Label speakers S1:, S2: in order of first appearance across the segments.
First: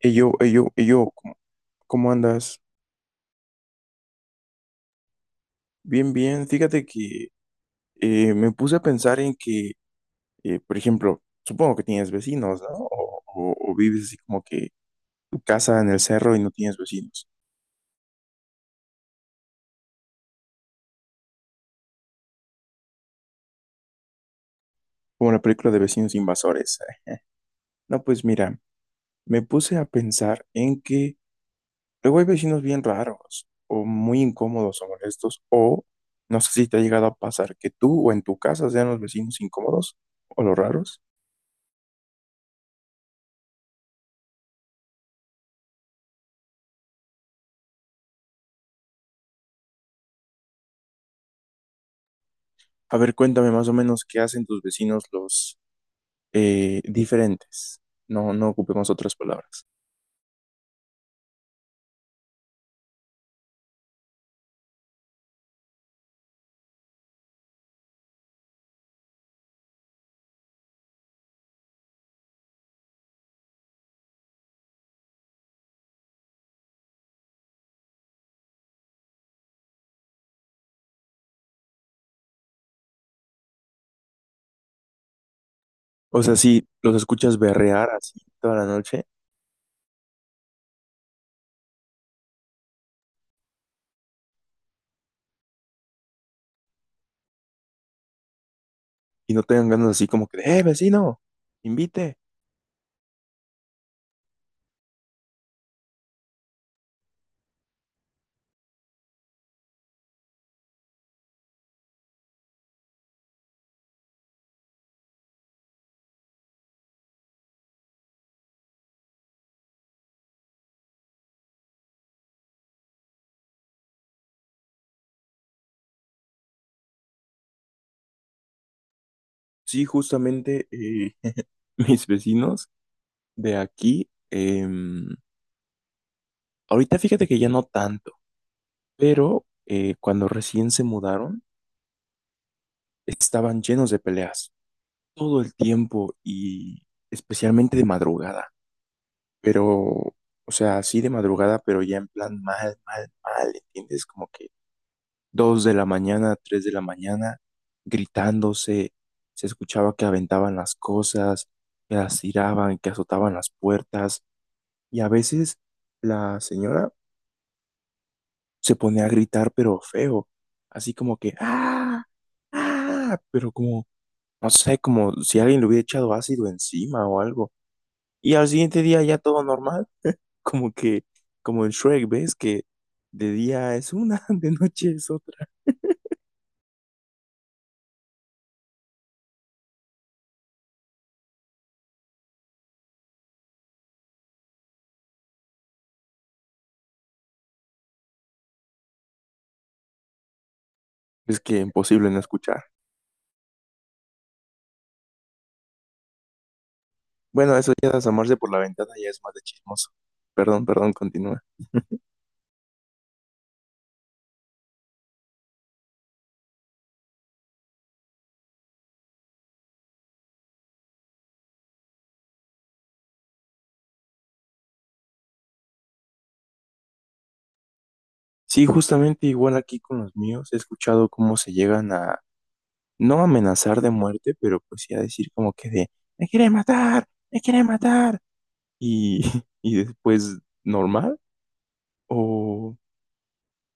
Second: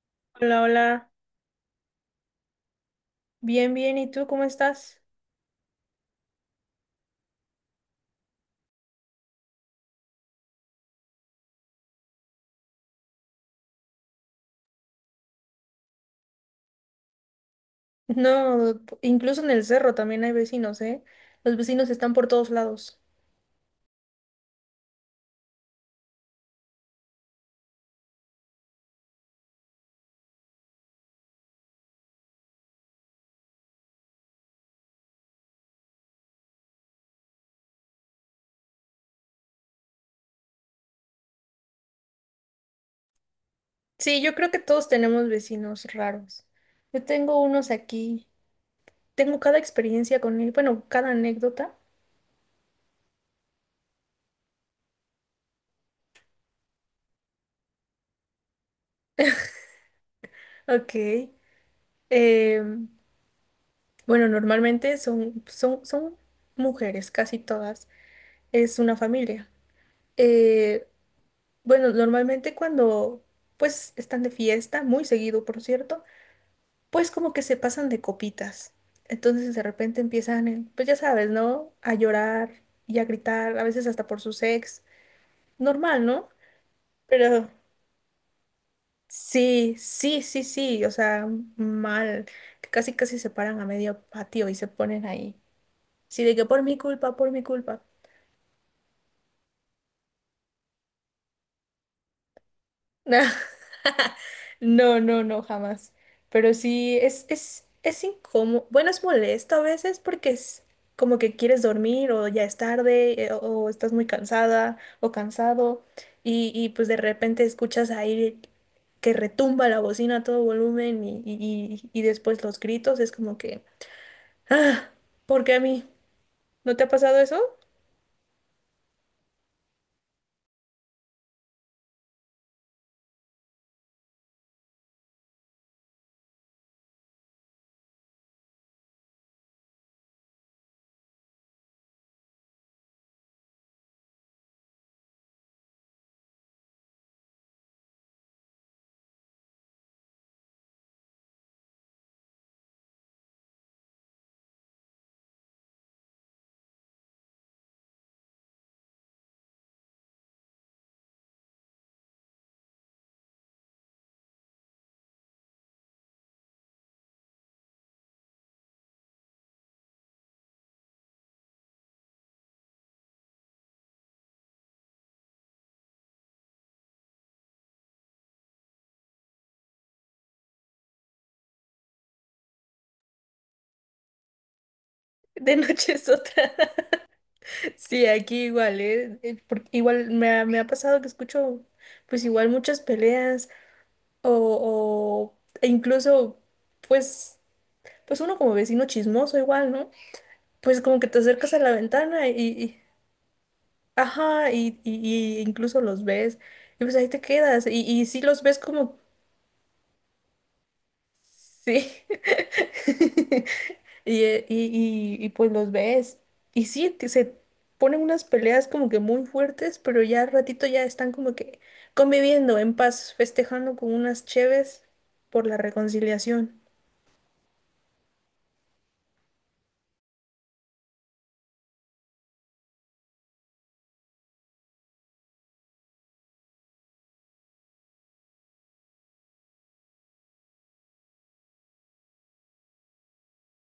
S1: Y yo, y
S2: Hola,
S1: yo, y
S2: hola.
S1: yo, ¿cómo cómo andas?
S2: Bien, bien. ¿Y tú cómo estás?
S1: Bien, bien. Fíjate que me puse a pensar en que, por ejemplo, supongo que tienes vecinos, ¿no? O, o vives así como que tu casa en el cerro y no tienes vecinos,
S2: No, incluso en el cerro también hay vecinos, ¿eh? Los vecinos están por todos lados.
S1: como la película de Vecinos Invasores. No, pues mira, me puse a pensar en que luego hay vecinos bien raros, o muy incómodos o molestos, o no sé si te ha llegado a pasar que tú o en tu casa sean los vecinos incómodos o los raros.
S2: Sí, yo creo que todos tenemos vecinos raros. Yo tengo unos aquí. Tengo cada experiencia con él, bueno, cada anécdota.
S1: A ver, cuéntame más o menos qué hacen tus vecinos los diferentes. No ocupemos otras palabras.
S2: Ok. Em, bueno, normalmente son mujeres, casi todas. Es una familia. Eh, bueno, normalmente cuando pues están de fiesta, muy seguido, por cierto. Pues como que se pasan de copitas. Entonces de repente empiezan, pues ya sabes, ¿no? A llorar y a gritar, a veces hasta por sus ex. Normal,
S1: O
S2: ¿no?
S1: sea, si los escuchas
S2: Pero
S1: berrear así toda la noche
S2: sí, sí, sí, sí, o sea, mal, que casi casi se paran a medio patio y se ponen ahí. Sí, de que por mi culpa, por mi culpa.
S1: y no tengan ganas así como que, ¡eh, vecino! ¡Invite!
S2: No, no, no, no, jamás. Pero sí, es incómodo. Bueno, es molesto a veces porque es como que quieres dormir o ya es tarde o estás muy cansada o cansado y pues de repente escuchas ahí que retumba la bocina a todo volumen y después los gritos. Es como que, ah, ¿por qué a mí? ¿No te ha pasado eso?
S1: Sí, justamente mis vecinos de aquí, ahorita fíjate que ya no tanto, pero cuando recién se mudaron, estaban llenos de peleas todo el tiempo y especialmente de madrugada. Pero, o sea, así de madrugada, pero ya en plan mal, mal, mal, ¿entiendes? Como que dos de la mañana, tres de la mañana, gritándose, se escuchaba que aventaban las cosas, que las tiraban, que azotaban las puertas, y a veces la señora se ponía a gritar, pero feo, así como que, ¡ah! ¡Ah! Pero como, no sé, como si alguien le hubiera echado ácido encima o algo. Y al siguiente día ya todo normal. Como que, como en Shrek, ¿ves? Que de día es una, de noche es otra.
S2: De noche es otra. Sí, aquí igual, ¿eh? Igual me ha pasado que escucho pues igual muchas peleas e incluso pues pues uno como vecino chismoso igual, ¿no? Pues como que te
S1: Es
S2: acercas a
S1: que
S2: la
S1: imposible no
S2: ventana
S1: escuchar.
S2: ajá, y incluso los ves y pues ahí te
S1: Bueno,
S2: quedas
S1: eso
S2: y,
S1: ya de
S2: y sí
S1: asomarse
S2: los
S1: por
S2: ves
S1: la ventana
S2: como
S1: ya es más de chismoso. Perdón, continúa.
S2: Sí. Y pues los ves. Y sí, que se ponen unas peleas como que muy fuertes, pero ya al ratito ya están como que conviviendo en paz, festejando con unas cheves por la reconciliación.
S1: Sí, justamente igual aquí con los míos he escuchado cómo se llegan a, no amenazar de muerte, pero pues sí a decir como que de, me quiere matar. Y, y después, normal. O,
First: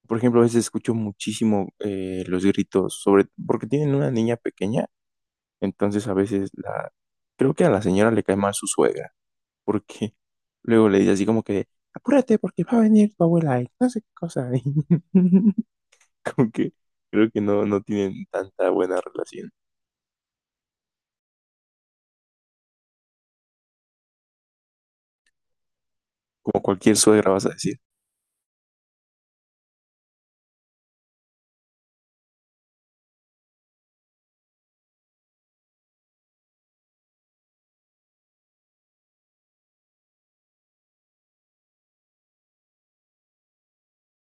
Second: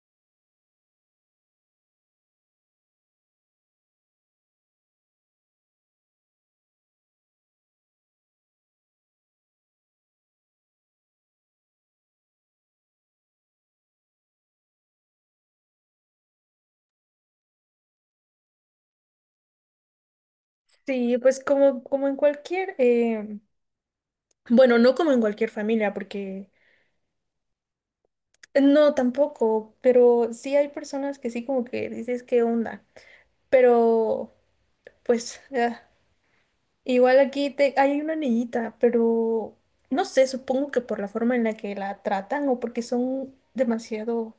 S1: por ejemplo, a veces escucho muchísimo los gritos sobre, porque tienen una niña pequeña. Entonces a veces la, creo que a la señora le cae mal su suegra, porque luego le dice así como que, apúrate porque va a venir tu abuela y no sé qué cosa. Y como que creo que no tienen tanta buena relación,
S2: Sí, pues como, como en cualquier, bueno, no como en cualquier familia, porque
S1: como cualquier suegra vas a decir.
S2: no tampoco, pero sí hay personas que sí como que dices, ¿qué onda? Pero pues... ah, igual aquí te, hay una niñita, pero no sé, supongo que por la forma en la que la tratan o porque son demasiado,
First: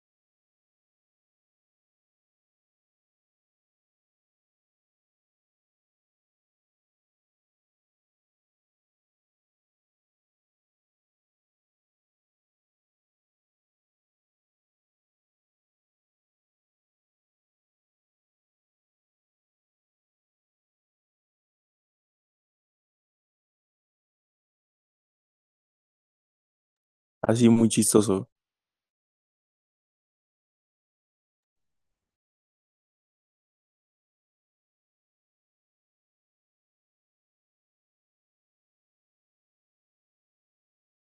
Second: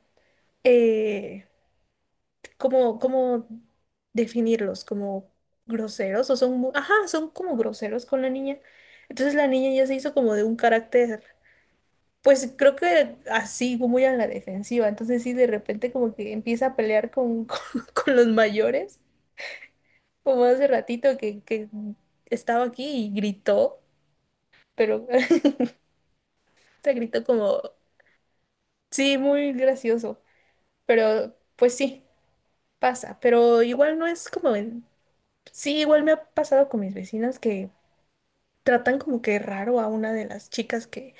S2: eh, como, cómo definirlos, como groseros o son, ajá, son como groseros con la niña. Entonces la niña ya se hizo como de un carácter, pues creo que así, como muy a la defensiva. Entonces sí, de repente como que empieza a pelear con, con los mayores, como hace ratito que estaba aquí y gritó, pero... Se gritó
S1: Así
S2: como,
S1: muy chistoso.
S2: sí, muy gracioso, pero pues sí, pasa, pero igual no es como en... Sí, igual me ha pasado con mis vecinas que tratan como que raro a una de las chicas que,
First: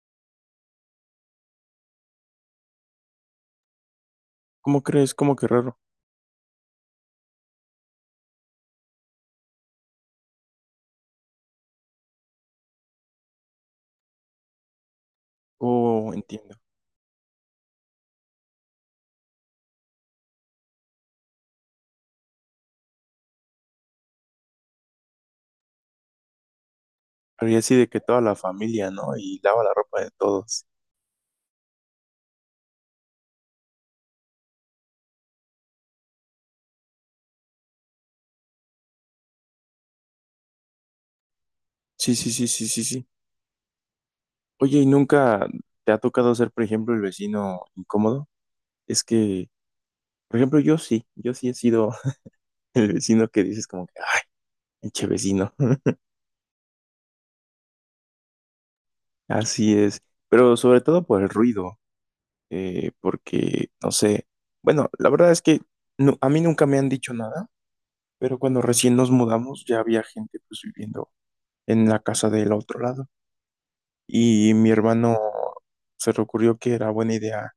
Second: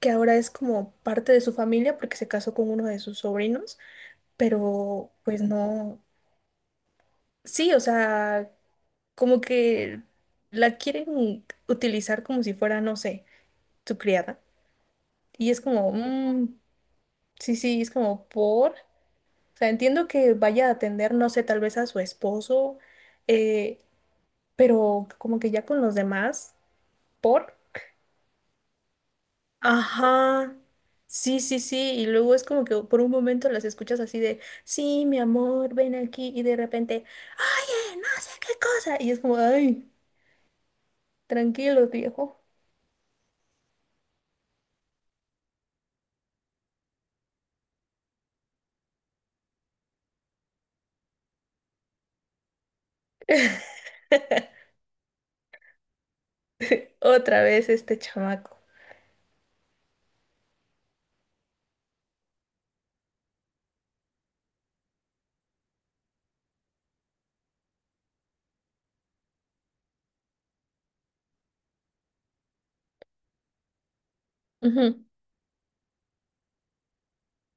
S2: que ahora es como parte de su familia porque se casó con uno de sus sobrinos,
S1: ¿Cómo
S2: pero
S1: crees? ¿Cómo
S2: pues
S1: que raro?
S2: no, sí, o sea, como que la quieren utilizar como si fuera, no sé, su criada. Y es como,
S1: Oh, entiendo.
S2: sí, sí, es como por... O sea, entiendo que vaya a atender, no sé, tal vez a su esposo, eh, pero como que ya con los demás,
S1: Pero
S2: ¿por?
S1: ya así de que toda la familia, ¿no? Y lava la ropa de
S2: Ajá.
S1: todos.
S2: Sí, sí, sí. Y luego es como que por un momento las escuchas así de, sí, mi amor, ven aquí. Y de repente, oye, no sé qué cosa. Y es como, ay, tranquilo,
S1: Sí, sí,
S2: viejo.
S1: sí, sí, sí, sí. Oye, ¿y nunca te ha tocado ser, por ejemplo, el vecino incómodo? Es que por ejemplo, yo sí he sido el vecino que dices como que, ay, pinche vecino.
S2: Otra vez este chamaco.
S1: Así es, pero sobre todo por el ruido, porque, no sé, bueno, la verdad es que a mí nunca me han dicho nada, pero cuando recién nos mudamos ya había gente pues viviendo en la casa del otro lado y mi
S2: Ujú.
S1: hermano se le ocurrió que era buena idea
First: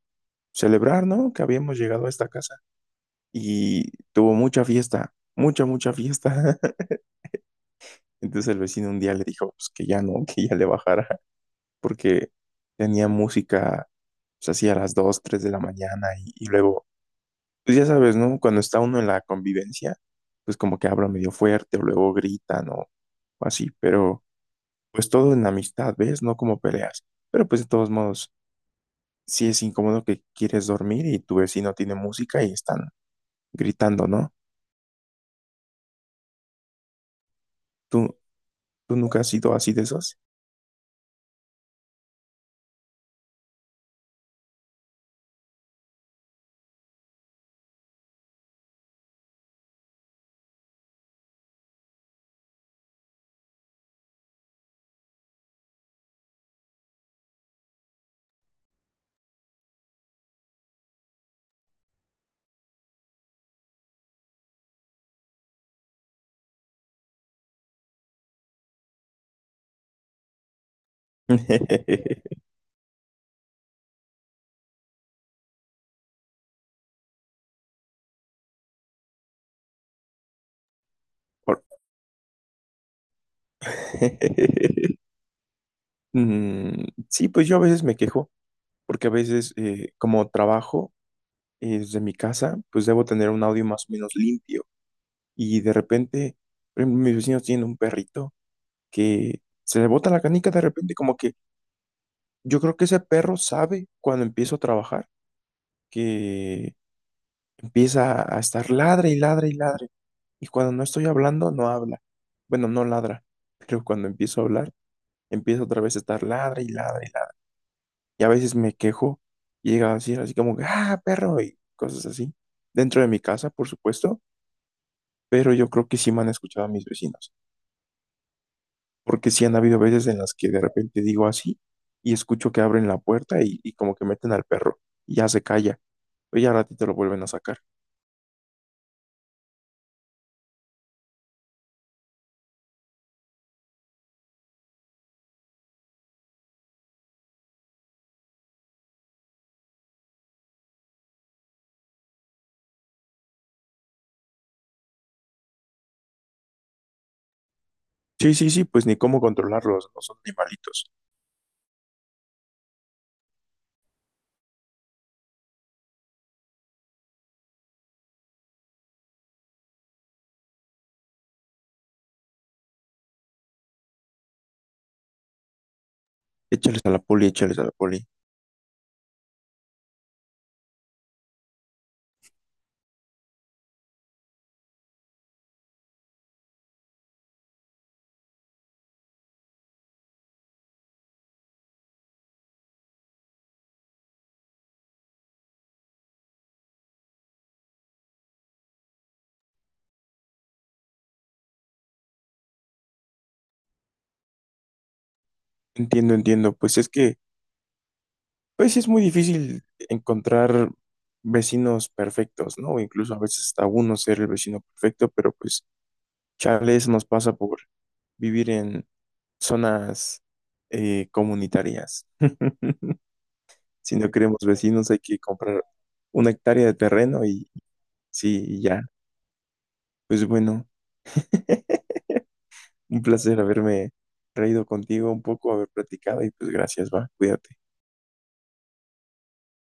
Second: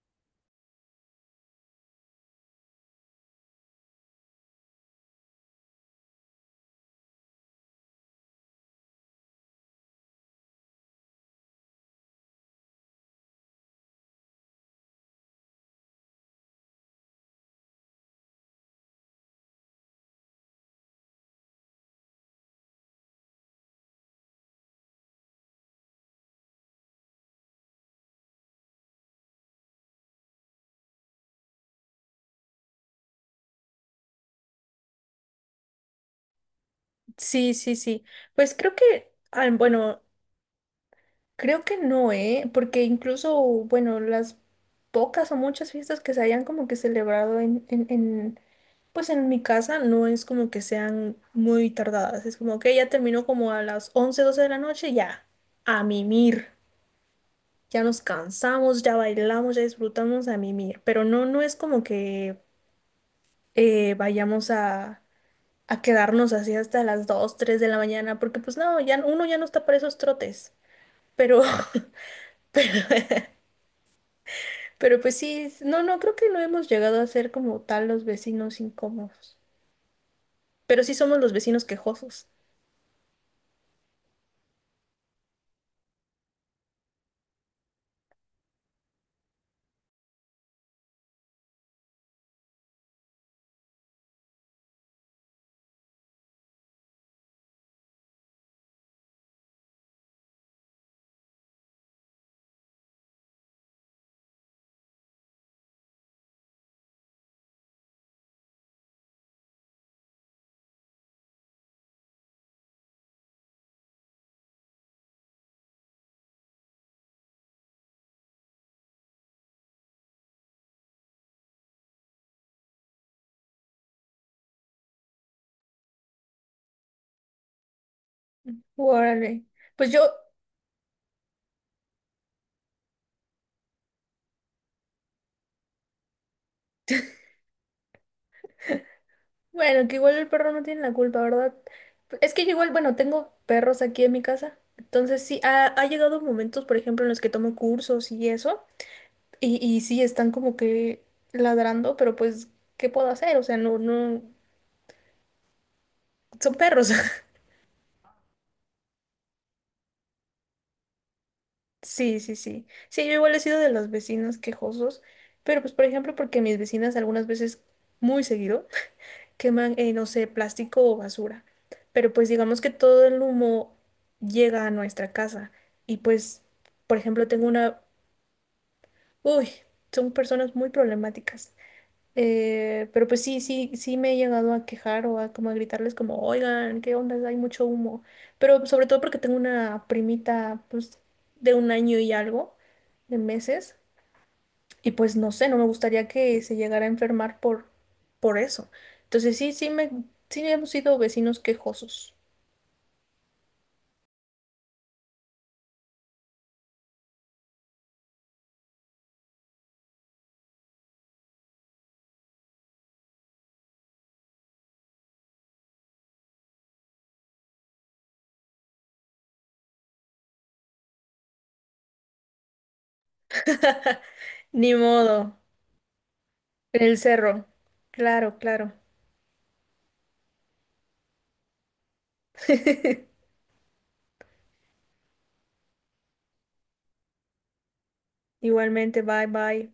S1: celebrar, ¿no? Que habíamos llegado a esta casa y tuvo mucha fiesta, mucha fiesta. Entonces el vecino un día le dijo pues, que ya no, que ya le bajara, porque tenía música pues, así a las 2 3 de la mañana y luego, pues ya sabes, ¿no? Cuando está uno en la convivencia, pues como que habla medio fuerte o luego gritan o así, pero pues todo en amistad, ¿ves? No como peleas. Pero pues de todos modos, sí es incómodo que quieres dormir y tu vecino tiene música y están gritando, ¿no?
S2: Sí, sí, sí.
S1: ¿Tú,
S2: Pues creo
S1: tú
S2: que,
S1: nunca has
S2: ah,
S1: sido así de
S2: bueno,
S1: esos?
S2: creo que no, ¿eh? Porque incluso, bueno, las pocas o muchas fiestas que se hayan como que celebrado pues en mi casa no es como que sean muy tardadas. Es como que ya terminó como a las 11 12 de la noche, ya, a mimir. Ya nos cansamos, ya bailamos, ya disfrutamos a mimir. Pero no, no es como que vayamos a quedarnos así hasta las 2 3 de la mañana, porque pues no, ya uno ya no está para esos trotes. Pero... Pero pues sí, no, no, creo que no hemos llegado a ser como tal los vecinos incómodos. Pero sí somos los
S1: Por-
S2: vecinos quejosos.
S1: Mm, sí, pues yo a veces me quejo, porque a veces como trabajo desde mi casa, pues debo tener un audio más o menos limpio. Y de repente, por ejemplo, mis vecinos tienen un perrito que se le bota la canica de repente, como que yo creo que ese perro sabe cuando empiezo a trabajar, que empieza a estar ladre y ladre y ladre. Y cuando no estoy hablando, no habla. Bueno, no ladra, pero cuando empiezo a hablar, empieza otra vez a estar ladre y ladre y ladre. Y a veces me quejo y llega a decir así como, que, ah, perro, y cosas así, dentro de mi casa, por supuesto, pero yo creo que sí me han escuchado a mis vecinos, porque
S2: Órale.
S1: sí han habido
S2: Pues yo,
S1: veces en las que de repente digo así y escucho que abren la puerta y como que meten al perro y ya se calla, pero ya al ratito lo vuelven a sacar.
S2: bueno, que igual el perro no tiene la culpa, ¿verdad? Es que yo igual, bueno, tengo perros aquí en mi casa. Entonces sí, ha llegado momentos, por ejemplo, en los que tomo cursos y eso. Y sí, están como que ladrando, pero pues, ¿qué puedo hacer? O sea, no, no, son perros.
S1: Sí, sí, sí, pues ni cómo controlarlos, no son animalitos.
S2: Sí, sí, sí. Sí, yo igual he sido de los vecinos quejosos, pero pues por ejemplo porque mis vecinas algunas veces, muy seguido, queman, no sé, plástico o basura. Pero pues digamos que todo el humo llega a nuestra casa y pues,
S1: Échales a
S2: por
S1: la poli,
S2: ejemplo, tengo
S1: échales a la
S2: una...
S1: poli.
S2: Uy, son personas muy problemáticas. Pero pues sí, sí, sí me he llegado a quejar o a como a gritarles como, oigan, ¿qué onda? Hay mucho humo. Pero sobre todo porque tengo una primita pues de un año y algo de meses y pues no sé, no me gustaría que se llegara a enfermar por eso. Entonces sí, sí me, sí hemos sido vecinos quejosos.
S1: Entiendo, entiendo, pues es que... Pues sí es muy difícil encontrar vecinos perfectos, ¿no? Incluso a veces hasta uno ser el vecino perfecto, pero pues chale, eso nos pasa por vivir en zonas comunitarias. Si no queremos
S2: Ni
S1: vecinos, hay que
S2: modo,
S1: comprar una hectárea de
S2: en el
S1: terreno
S2: cerro.
S1: y
S2: Claro,
S1: sí, y
S2: claro.
S1: ya. Pues bueno, un placer haberme reído contigo un poco, haber platicado y pues gracias, va, cuídate.
S2: Igualmente, bye, bye.